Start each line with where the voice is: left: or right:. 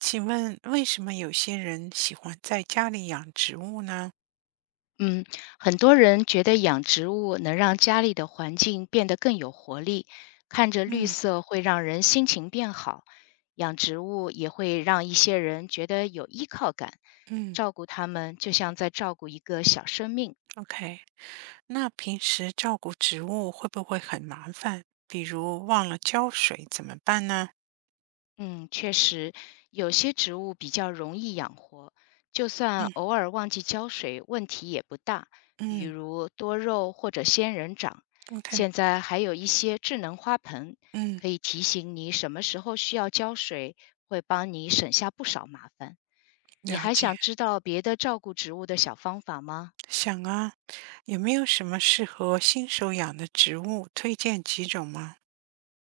right: 请问为什么有些人喜欢在家里养植物呢？
left: 嗯，很多人觉得养植物能让家里的环境变得更有活力，看着绿
right: 嗯
left: 色会让人心情变好，养植物也会让一些人觉得有依靠感，
right: 嗯
left: 照顾它们就像在照顾一个小生命。
right: ，OK。那平时照顾植物会不会很麻烦？比如忘了浇水怎么办呢？
left: 嗯，确实，有些植物比较容易养活，就算
right: 嗯
left: 偶尔忘记浇水，问题也不大。比
right: 嗯
left: 如多肉或者仙人掌，
right: ，OK，
left: 现在还有一些智能花盆，
right: 嗯，
left: 可以提醒你什么时候需要浇水，会帮你省下不少麻烦。你
right: 了
left: 还
right: 解。
left: 想知道别的照顾植物的小方法吗？
right: 想啊，有没有什么适合新手养的植物？推荐几种吗？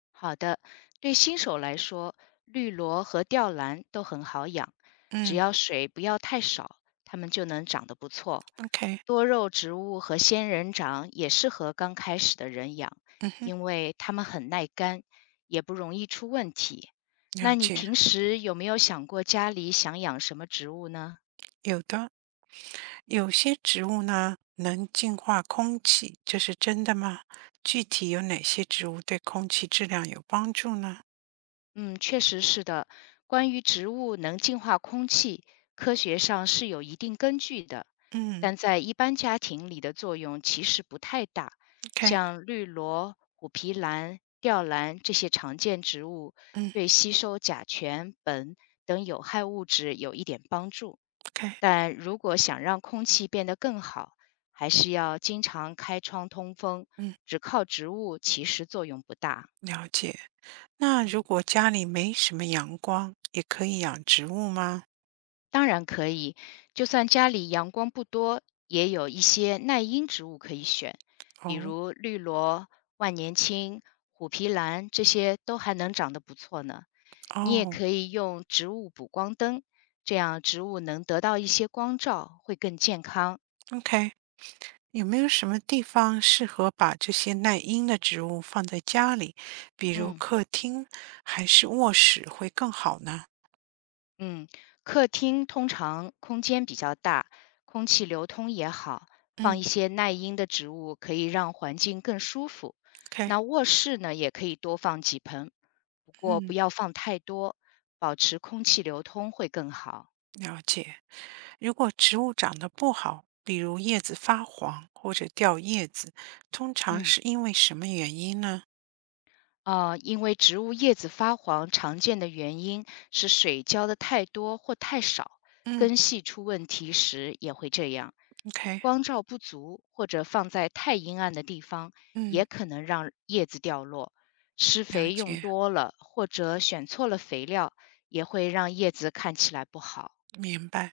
left: 好的，对新手来说，绿萝和吊兰都很好养，只
right: 嗯
left: 要水不要太少，它们就能长得不错。
right: ，OK，
left: 多肉植物和仙人掌也适合刚开始的人养，
right: 嗯哼，
left: 因为它们很耐干，也不容易出问题。
right: 了
left: 那你
right: 解。
left: 平时有没有想过家里想养什么植物呢？
right: 有的，有些植物呢能净化空气，这是真的吗？具体有哪些植物对空气质量有帮助呢？
left: 嗯，确实是的。关于植物能净化空气，科学上是有一定根据的，
right: 嗯
left: 但在一般家庭里的作用其实不太大。
right: ，OK，
left: 像绿萝、虎皮兰、吊兰这些常见植物，
right: 嗯
left: 对吸收甲醛、苯等有害物质有一点帮助。
right: ，OK，
left: 但如果想让空气变得更好，还是要经常开窗通风，
right: 嗯，
left: 只靠植物其实作用不大。
right: 了解。那如
left: 嗯。
right: 果家里没什么阳光，也可以养植物吗？
left: 当然可以，就算家里阳光不多，也有一些耐阴植物可以选，比
right: 哦
left: 如绿萝、万年青、虎皮兰，这些都还能长得不错呢。你也
right: 哦
left: 可以用植物补光灯，这样植物能得到一些光照，会更健康。
right: ，OK，有没有什么地方适合把这些耐阴的植物放在家里，比如
left: 嗯。
right: 客厅还是卧室会更好呢？
left: 嗯，客厅通常空间比较大，空气流通也好，放一
right: 嗯
left: 些耐阴的植物可以让环境更舒服。
right: ，OK，
left: 那卧室呢，也可以多放几盆，不过不
right: 嗯。
left: 要放太多，保持空气流通会更好。
right: 了解。如果植物长得不好，比如叶子发黄或者掉叶子，通常
left: 嗯。
right: 是因为什么原因呢？
left: 因为植物叶子发黄常见的原因是水浇的太多或太少，
right: 嗯
left: 根系出问题时也会这样。
right: ，OK，
left: 光照不足或者放在太阴暗的地方，
right: 嗯，
left: 也可能让叶子掉落。施
right: 了
left: 肥用
right: 解，
left: 多了或者选错了肥料，也会让叶子看起来不好。
right: 明白。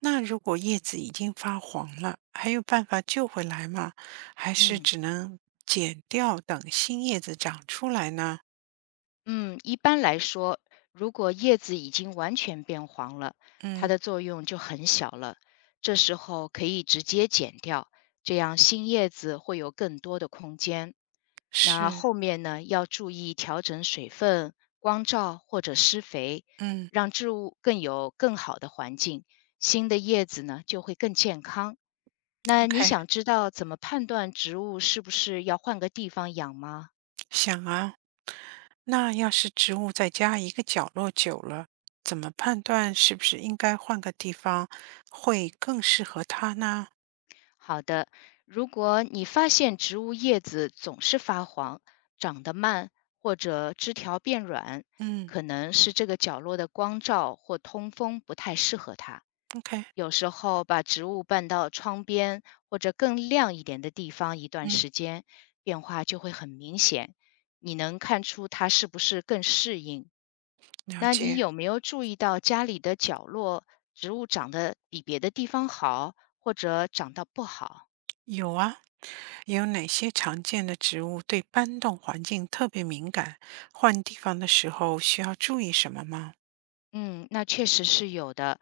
right: 那如果叶子已经发黄了，还有办法救回来吗？还是
left: 嗯。
right: 只能剪掉，等新叶子长出来呢？
left: 嗯，一般来说，如果叶子已经完全变黄了，它
right: 嗯，
left: 的作用就很小了。这时候可以直接剪掉，这样新叶子会有更多的空间。那
right: 是，
left: 后面呢，要注意调整水分、光照或者施肥，
right: 嗯
left: 让植物更有更好的环境，新的叶子呢就会更健康。那你
right: ，OK，
left: 想知道怎么判断植物是不是要换个地方养吗？
right: 想啊。那要是植物在家一个角落久了，怎么判断是不是应该换个地方会更适合它呢？
left: 好的，如果你发现植物叶子总是发黄、长得慢或者枝条变软，
right: 嗯
left: 可能是这个角落的光照或通风不太适合它。
right: ，OK，
left: 有时候把植物搬到窗边或者更亮一点的地方一段
right: 嗯，
left: 时间，变化就会很明显。你能看出它是不是更适应？
right: 了
left: 那你
right: 解。
left: 有没有注意到家里的角落植物长得比别的地方好，或者长得不好？
right: 有啊，有哪些常见的植物对搬动环境特别敏感？换地方的时候需要注意什么吗？
left: 嗯，那确实是有的。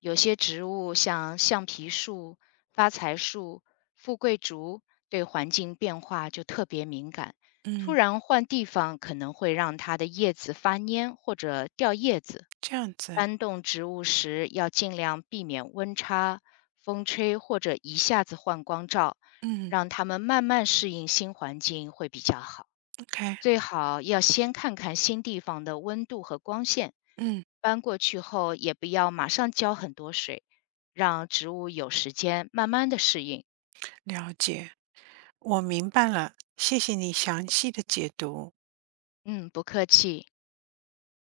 left: 有些植物像橡皮树、发财树、富贵竹，对环境变化就特别敏感。
right: 嗯，
left: 突然换地方，可能会让它的叶子发蔫或者掉叶子。
right: 这样子，
left: 搬动植物时，要尽量避免温差、风吹或者一下子换光照，
right: 嗯
left: 让它们慢慢适应新环境会比较好。
right: ，OK，
left: 最好要先看看新地方的温度和光线，
right: 嗯，
left: 搬过去后也不要马上浇很多水，让植物有时间慢慢的适应。
right: 了解，我明白了，谢谢你详细的解读。
left: 嗯，不客气。